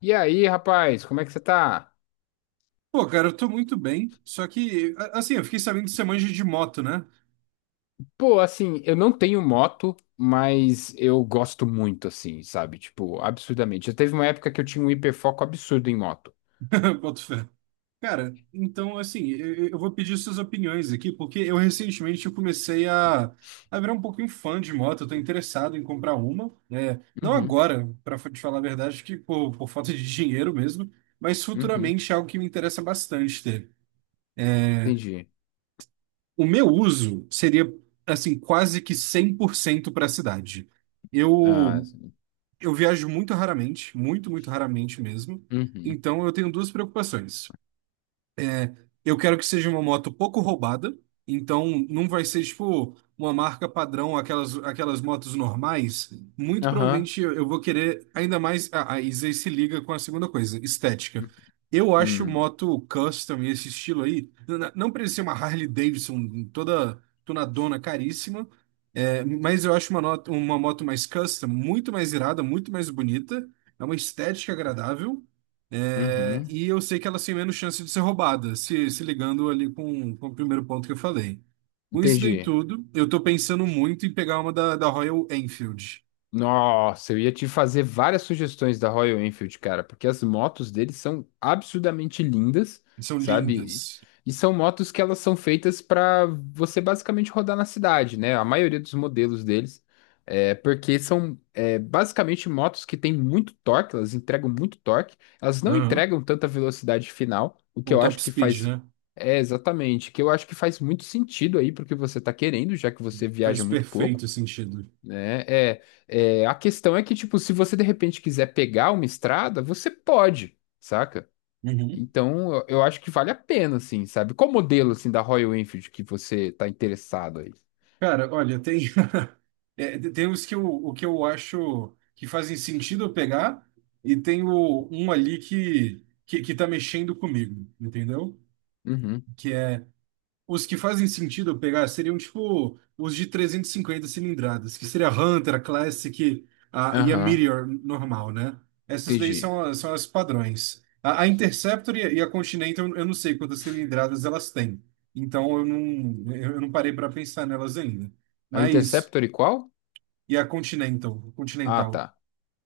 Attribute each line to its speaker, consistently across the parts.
Speaker 1: E aí, rapaz, como é que você tá?
Speaker 2: Pô, cara, eu tô muito bem, só que, assim, eu fiquei sabendo que você manja de moto, né?
Speaker 1: Pô, assim, eu não tenho moto, mas eu gosto muito, assim, sabe? Tipo, absurdamente. Já teve uma época que eu tinha um hiperfoco absurdo em moto.
Speaker 2: Boto fé. Cara, então, assim, eu vou pedir suas opiniões aqui, porque eu recentemente eu comecei a virar um pouquinho fã de moto, eu tô interessado em comprar uma, né? Não
Speaker 1: Uhum,
Speaker 2: agora, pra te falar a verdade, acho que por falta de dinheiro mesmo, mas
Speaker 1: uhum,
Speaker 2: futuramente é algo que me interessa bastante ter.
Speaker 1: entendi.
Speaker 2: O meu uso seria, assim, quase que 100% para a cidade.
Speaker 1: Ah,
Speaker 2: Eu Eu viajo muito raramente, muito, muito raramente mesmo.
Speaker 1: uhum,
Speaker 2: Então eu tenho duas preocupações. Eu quero que seja uma moto pouco roubada, então não vai ser tipo uma marca padrão, aquelas motos normais. Muito
Speaker 1: aham,
Speaker 2: provavelmente eu vou querer ainda mais. Isso aí se liga com a segunda coisa, estética. Eu acho
Speaker 1: uhum,
Speaker 2: moto custom e esse estilo aí, não precisa ser uma Harley Davidson toda tunadona caríssima, é, mas eu acho uma, uma moto mais custom muito mais irada, muito mais bonita, é uma estética agradável. É,
Speaker 1: uhum,
Speaker 2: e eu sei que elas têm menos chance de ser roubadas, se ligando ali com o primeiro ponto que eu falei. Com isso daí
Speaker 1: entendi.
Speaker 2: tudo, eu tô pensando muito em pegar uma da Royal Enfield.
Speaker 1: Nossa, eu ia te fazer várias sugestões da Royal Enfield, cara, porque as motos deles são absurdamente lindas,
Speaker 2: São
Speaker 1: sabe?
Speaker 2: lindas.
Speaker 1: E são motos que elas são feitas para você basicamente rodar na cidade, né? A maioria dos modelos deles, porque são basicamente motos que têm muito torque, elas entregam muito torque, elas não
Speaker 2: Aham.
Speaker 1: entregam tanta velocidade final, o que
Speaker 2: Com
Speaker 1: eu
Speaker 2: top
Speaker 1: acho que
Speaker 2: speed,
Speaker 1: faz
Speaker 2: né?
Speaker 1: é exatamente, que eu acho que faz muito sentido aí porque você tá querendo, já que você
Speaker 2: Faz
Speaker 1: viaja muito pouco,
Speaker 2: perfeito sentido.
Speaker 1: né? É, a questão é que, tipo, se você de repente quiser pegar uma estrada, você pode, saca?
Speaker 2: Uhum.
Speaker 1: Então, eu acho que vale a pena, assim, sabe? Qual modelo, assim, da Royal Enfield que você tá interessado aí?
Speaker 2: Cara, olha, tem, é, tem os que eu, o que eu acho que fazem sentido eu pegar, e tem o, um ali que tá mexendo comigo, entendeu?
Speaker 1: Uhum,
Speaker 2: Que é... Os que fazem sentido eu pegar seriam tipo os de 350 cilindradas, que seria a Hunter, a Classic, a, e a
Speaker 1: aham,
Speaker 2: Meteor normal, né? Essas daí
Speaker 1: entendi.
Speaker 2: são, são as padrões. A Interceptor e a Continental, eu não sei quantas cilindradas elas têm. Então eu não parei para pensar nelas ainda.
Speaker 1: A
Speaker 2: Mas,
Speaker 1: Interceptor e qual?
Speaker 2: e a Continental,
Speaker 1: Ah,
Speaker 2: Continental?
Speaker 1: tá.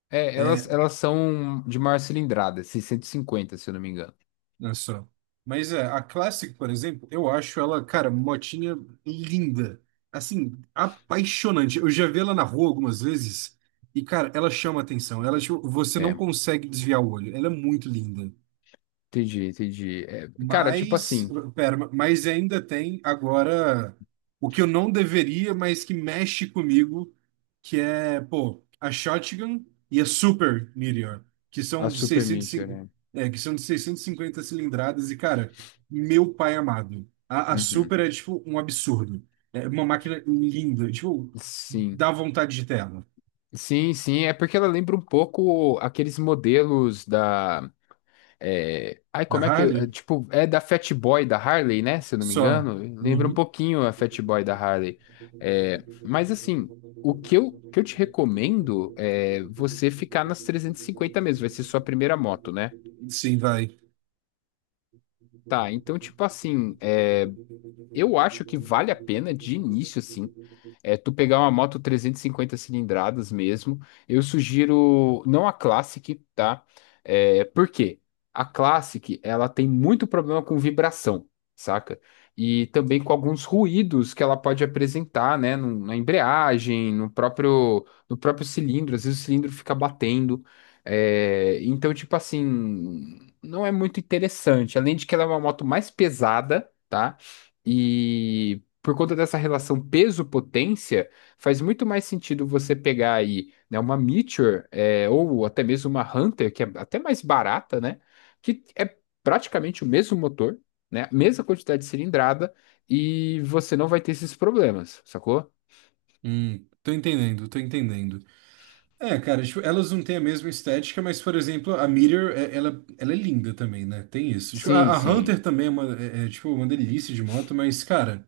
Speaker 1: É, elas,
Speaker 2: É,
Speaker 1: elas são de maior cilindrada, 650 se eu não me engano.
Speaker 2: olha só. Mas é, a Classic, por exemplo, eu acho ela, cara, motinha linda. Assim, apaixonante. Eu já vi ela na rua algumas vezes e, cara, ela chama atenção. Ela, tipo, você não
Speaker 1: É,
Speaker 2: consegue desviar o olho. Ela é muito linda.
Speaker 1: entendi, entendi. É, cara, tipo
Speaker 2: Mas,
Speaker 1: assim,
Speaker 2: pera, mas ainda tem agora o que eu não deveria, mas que mexe comigo, que é, pô, a Shotgun e a Super Meteor, que
Speaker 1: a
Speaker 2: são de
Speaker 1: Super Meteor,
Speaker 2: 650,
Speaker 1: né?
Speaker 2: é, que são de 650 cilindradas e, cara, meu pai amado, a
Speaker 1: Uhum.
Speaker 2: Super é, tipo, um absurdo. É uma máquina linda, tipo,
Speaker 1: Sim.
Speaker 2: dá vontade de ter ela.
Speaker 1: Sim, sim, é porque ela lembra um pouco aqueles modelos da. É, ai,
Speaker 2: Da
Speaker 1: como é que.
Speaker 2: Harley?
Speaker 1: Tipo, é da Fat Boy da Harley, né? Se eu não me
Speaker 2: Só.
Speaker 1: engano. Lembra um
Speaker 2: Uhum.
Speaker 1: pouquinho a Fat Boy da Harley. É, mas assim, que eu te recomendo é você ficar nas 350 mesmo. Vai ser sua primeira moto, né?
Speaker 2: Sim, vai.
Speaker 1: Tá, então, tipo assim, eu acho que vale a pena de início, sim. É, tu pegar uma moto 350 cilindradas mesmo. Eu sugiro não a Classic, tá? É, por quê? A Classic, ela tem muito problema com vibração, saca? E também com alguns ruídos que ela pode apresentar, né? Na embreagem, no próprio cilindro. Às vezes o cilindro fica batendo. É, então, tipo assim, não é muito interessante. Além de que ela é uma moto mais pesada, tá? E por conta dessa relação peso-potência, faz muito mais sentido você pegar aí, né, uma Meteor, é, ou até mesmo uma Hunter, que é até mais barata, né? Que é praticamente o mesmo motor, né? Mesma quantidade de cilindrada, e você não vai ter esses problemas, sacou?
Speaker 2: Tô entendendo, tô entendendo. É, cara, tipo, elas não têm a mesma estética, mas, por exemplo, a Meteor, ela, ela é linda também, né? Tem isso. Tipo,
Speaker 1: Sim,
Speaker 2: a
Speaker 1: sim.
Speaker 2: Hunter também é, uma, é, é, tipo, uma delícia de moto, mas, cara,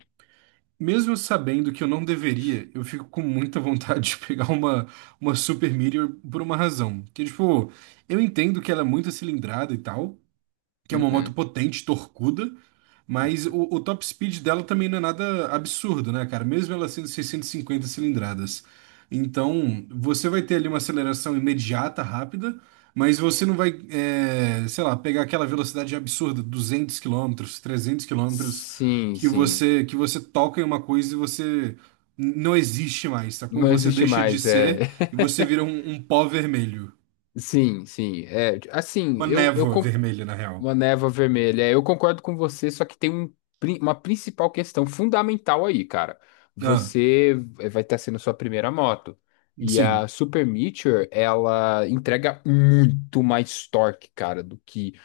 Speaker 2: mesmo sabendo que eu não deveria, eu fico com muita vontade de pegar uma Super Meteor por uma razão. Que, tipo, eu entendo que ela é muito cilindrada e tal, que é uma moto
Speaker 1: Uhum.
Speaker 2: potente, torcuda, mas o top speed dela também não é nada absurdo, né, cara? Mesmo ela sendo 650 cilindradas. Então, você vai ter ali uma aceleração imediata, rápida, mas você não vai, é, sei lá, pegar aquela velocidade absurda, 200 quilômetros, 300 quilômetros,
Speaker 1: Sim,
Speaker 2: que
Speaker 1: sim.
Speaker 2: você, que você toca em uma coisa e você não existe mais, sacou?
Speaker 1: Não
Speaker 2: Você
Speaker 1: existe
Speaker 2: deixa de
Speaker 1: mais, é.
Speaker 2: ser e você vira um, um pó vermelho.
Speaker 1: Sim, sim. É, assim,
Speaker 2: Uma
Speaker 1: eu.
Speaker 2: névoa vermelha, na real.
Speaker 1: Uma névoa vermelha. É, eu concordo com você, só que tem um uma principal questão fundamental aí, cara.
Speaker 2: Ah,
Speaker 1: Você vai estar sendo sua primeira moto. E
Speaker 2: sim.
Speaker 1: a Super Meteor, ela entrega muito mais torque, cara, do que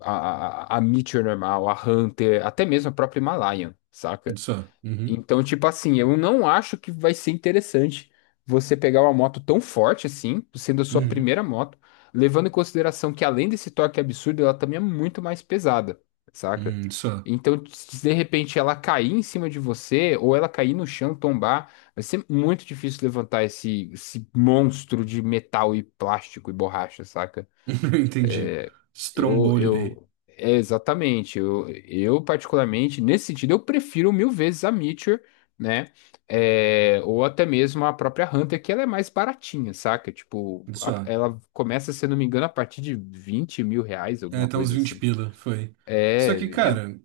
Speaker 1: a Meteor normal, a Hunter, até mesmo a própria Himalayan, saca?
Speaker 2: Só. Uhum.
Speaker 1: Então, tipo assim, eu não acho que vai ser interessante você pegar uma moto tão forte assim, sendo a sua
Speaker 2: Uhum.
Speaker 1: primeira moto, levando em consideração que além desse torque absurdo, ela também é muito mais pesada, saca?
Speaker 2: Só.
Speaker 1: Então, se de repente ela cair em cima de você, ou ela cair no chão, tombar, vai ser muito difícil levantar esse, monstro de metal e plástico e borracha, saca?
Speaker 2: Entendi. Esse trombolho aí.
Speaker 1: Exatamente. Eu, particularmente, nesse sentido, eu prefiro mil vezes a Meteor, né? É, ou até mesmo a própria Hunter, que ela é mais baratinha, saca? Tipo,
Speaker 2: Só.
Speaker 1: ela começa, se eu não me engano, a partir de 20 mil reais,
Speaker 2: É,
Speaker 1: alguma
Speaker 2: tá uns
Speaker 1: coisa
Speaker 2: vinte
Speaker 1: assim.
Speaker 2: pila, foi. Só que,
Speaker 1: É, é-
Speaker 2: cara,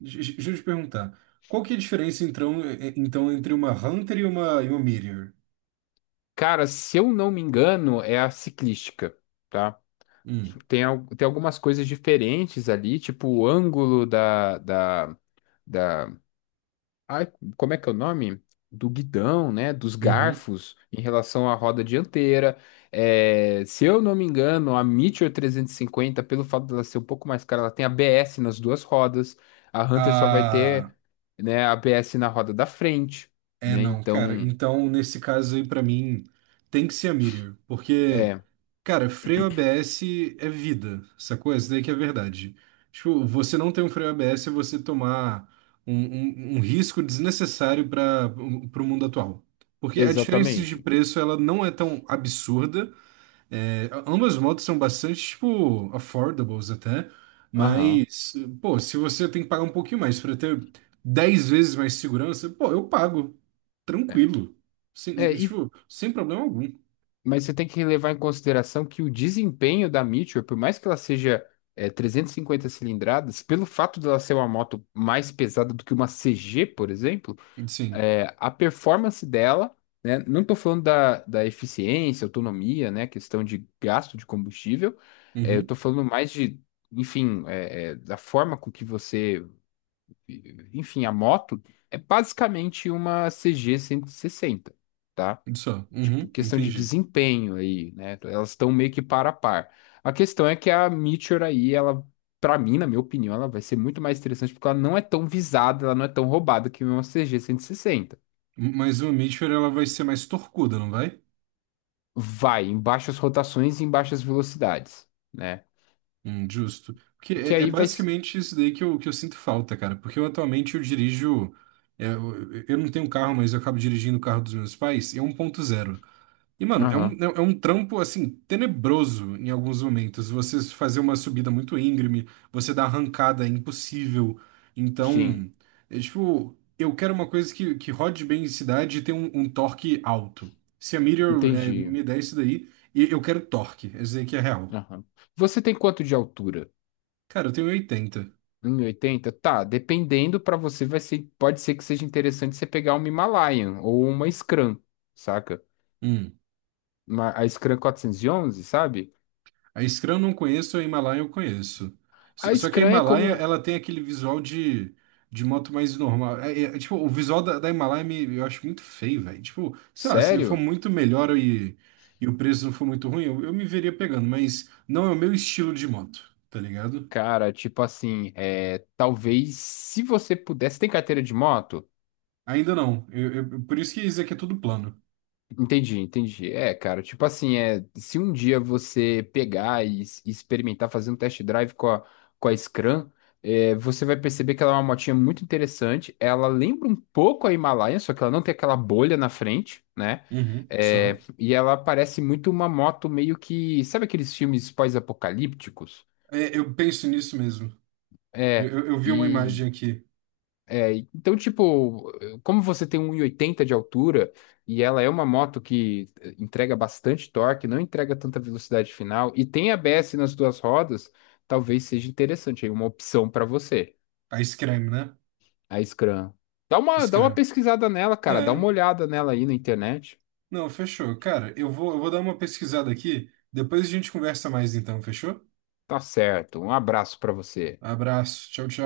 Speaker 2: deixa eu te perguntar. Qual que é a diferença, então, então entre uma Hunter e uma Meteor?
Speaker 1: Cara, se eu não me engano, é a ciclística, tá?
Speaker 2: Hum.
Speaker 1: Tem algumas coisas diferentes ali, tipo o ângulo da- ai, como é que é o nome? Do guidão, né? Dos
Speaker 2: Uhum.
Speaker 1: garfos em relação à roda dianteira. É, se eu não me engano, a Meteor 350, pelo fato dela ser um pouco mais cara, ela tem ABS nas duas rodas. A Hunter só vai
Speaker 2: Ah,
Speaker 1: ter, né, ABS na roda da frente,
Speaker 2: é
Speaker 1: né?
Speaker 2: não, cara.
Speaker 1: Então,
Speaker 2: Então, nesse caso aí, pra mim, tem que ser a Meteor. Porque...
Speaker 1: é,
Speaker 2: Cara, freio ABS é vida, sacou? Isso daí que é verdade. Tipo, você não tem um freio ABS é você tomar um, um risco desnecessário para o mundo atual. Porque a diferença de
Speaker 1: exatamente.
Speaker 2: preço, ela não é tão absurda. É, ambas motos são bastante, tipo, affordables até.
Speaker 1: Aham.
Speaker 2: Mas, pô, se você tem que pagar um pouquinho mais para ter 10 vezes mais segurança, pô, eu pago.
Speaker 1: É.
Speaker 2: Tranquilo. Sem,
Speaker 1: É, e
Speaker 2: tipo, sem problema algum.
Speaker 1: Mas você tem que levar em consideração que o desempenho da Meteor, por mais que ela seja 350 cilindradas, pelo fato dela ser uma moto mais pesada do que uma CG, por exemplo,
Speaker 2: Sim.
Speaker 1: é, a performance dela, né, não estou falando da eficiência, autonomia, né, questão de gasto de combustível, é, eu
Speaker 2: Uhum.
Speaker 1: estou falando mais de, enfim, da forma com que você, enfim, a moto é basicamente uma CG 160, tá?
Speaker 2: Só.
Speaker 1: Tipo,
Speaker 2: Uhum,
Speaker 1: questão de
Speaker 2: entendi.
Speaker 1: desempenho aí, né? Elas estão meio que par a par. A questão é que a Meteor aí, ela, pra mim, na minha opinião, ela vai ser muito mais interessante porque ela não é tão visada, ela não é tão roubada que uma CG 60.
Speaker 2: Mas uma Meteor, ela vai ser mais torcuda, não vai?
Speaker 1: Vai em baixas rotações e em baixas velocidades, né?
Speaker 2: Justo. Porque
Speaker 1: Que
Speaker 2: é, é
Speaker 1: aí vai.
Speaker 2: basicamente isso daí que eu sinto falta, cara. Porque eu atualmente eu dirijo. É, eu não tenho carro, mas eu acabo dirigindo o carro dos meus pais. E é um ponto zero. E, mano, é um,
Speaker 1: Aham,
Speaker 2: é um trampo, assim, tenebroso em alguns momentos. Você fazer uma subida muito íngreme, você dar arrancada é impossível.
Speaker 1: sim,
Speaker 2: Então, é tipo, eu quero uma coisa que rode bem em cidade e tenha um, um torque alto. Se a Meteor é,
Speaker 1: entendi.
Speaker 2: me der isso daí, eu quero torque. Esse aí que é real.
Speaker 1: Aham. Você tem quanto de altura?
Speaker 2: Cara, eu tenho 80.
Speaker 1: 1,80. Tá, dependendo pra você, vai ser, pode ser que seja interessante você pegar uma Himalayan ou uma Scrum, saca? A Scrum 411, sabe?
Speaker 2: A Scrum eu não conheço, a Himalaia eu conheço.
Speaker 1: A
Speaker 2: Só que a
Speaker 1: Scrum é
Speaker 2: Himalaia,
Speaker 1: como,
Speaker 2: ela tem aquele visual de moto mais normal. Tipo, o visual da Himalaia me, eu acho muito feio, velho. Tipo, sei lá, se ele for
Speaker 1: sério?
Speaker 2: muito melhor e o preço não for muito ruim, eu me veria pegando, mas não é o meu estilo de moto, tá ligado?
Speaker 1: Cara, tipo assim, é, talvez se você pudesse, tem carteira de moto?
Speaker 2: Ainda não. Por isso que isso aqui é tudo plano.
Speaker 1: Entendi, entendi. É, cara, tipo assim, é, se um dia você pegar e, e experimentar fazer um test drive com a Scram, é, você vai perceber que ela é uma motinha muito interessante. Ela lembra um pouco a Himalaia, só que ela não tem aquela bolha na frente, né?
Speaker 2: Uhum, só.
Speaker 1: É, e ela parece muito uma moto meio que. Sabe aqueles filmes pós-apocalípticos?
Speaker 2: É, eu penso nisso mesmo. Eu,
Speaker 1: É,
Speaker 2: eu vi uma
Speaker 1: e
Speaker 2: imagem aqui.
Speaker 1: É, então, tipo, como você tem 1,80 de altura e ela é uma moto que entrega bastante torque, não entrega tanta velocidade final e tem ABS nas duas rodas, talvez seja interessante aí, uma opção para você,
Speaker 2: A Scrum, né?
Speaker 1: a Scram. Dá uma
Speaker 2: Scrum.
Speaker 1: pesquisada nela, cara, dá uma
Speaker 2: É,
Speaker 1: olhada nela aí na internet.
Speaker 2: não, fechou. Cara, eu vou dar uma pesquisada aqui. Depois a gente conversa mais então, fechou?
Speaker 1: Tá certo, um abraço para você.
Speaker 2: Abraço. Tchau, tchau.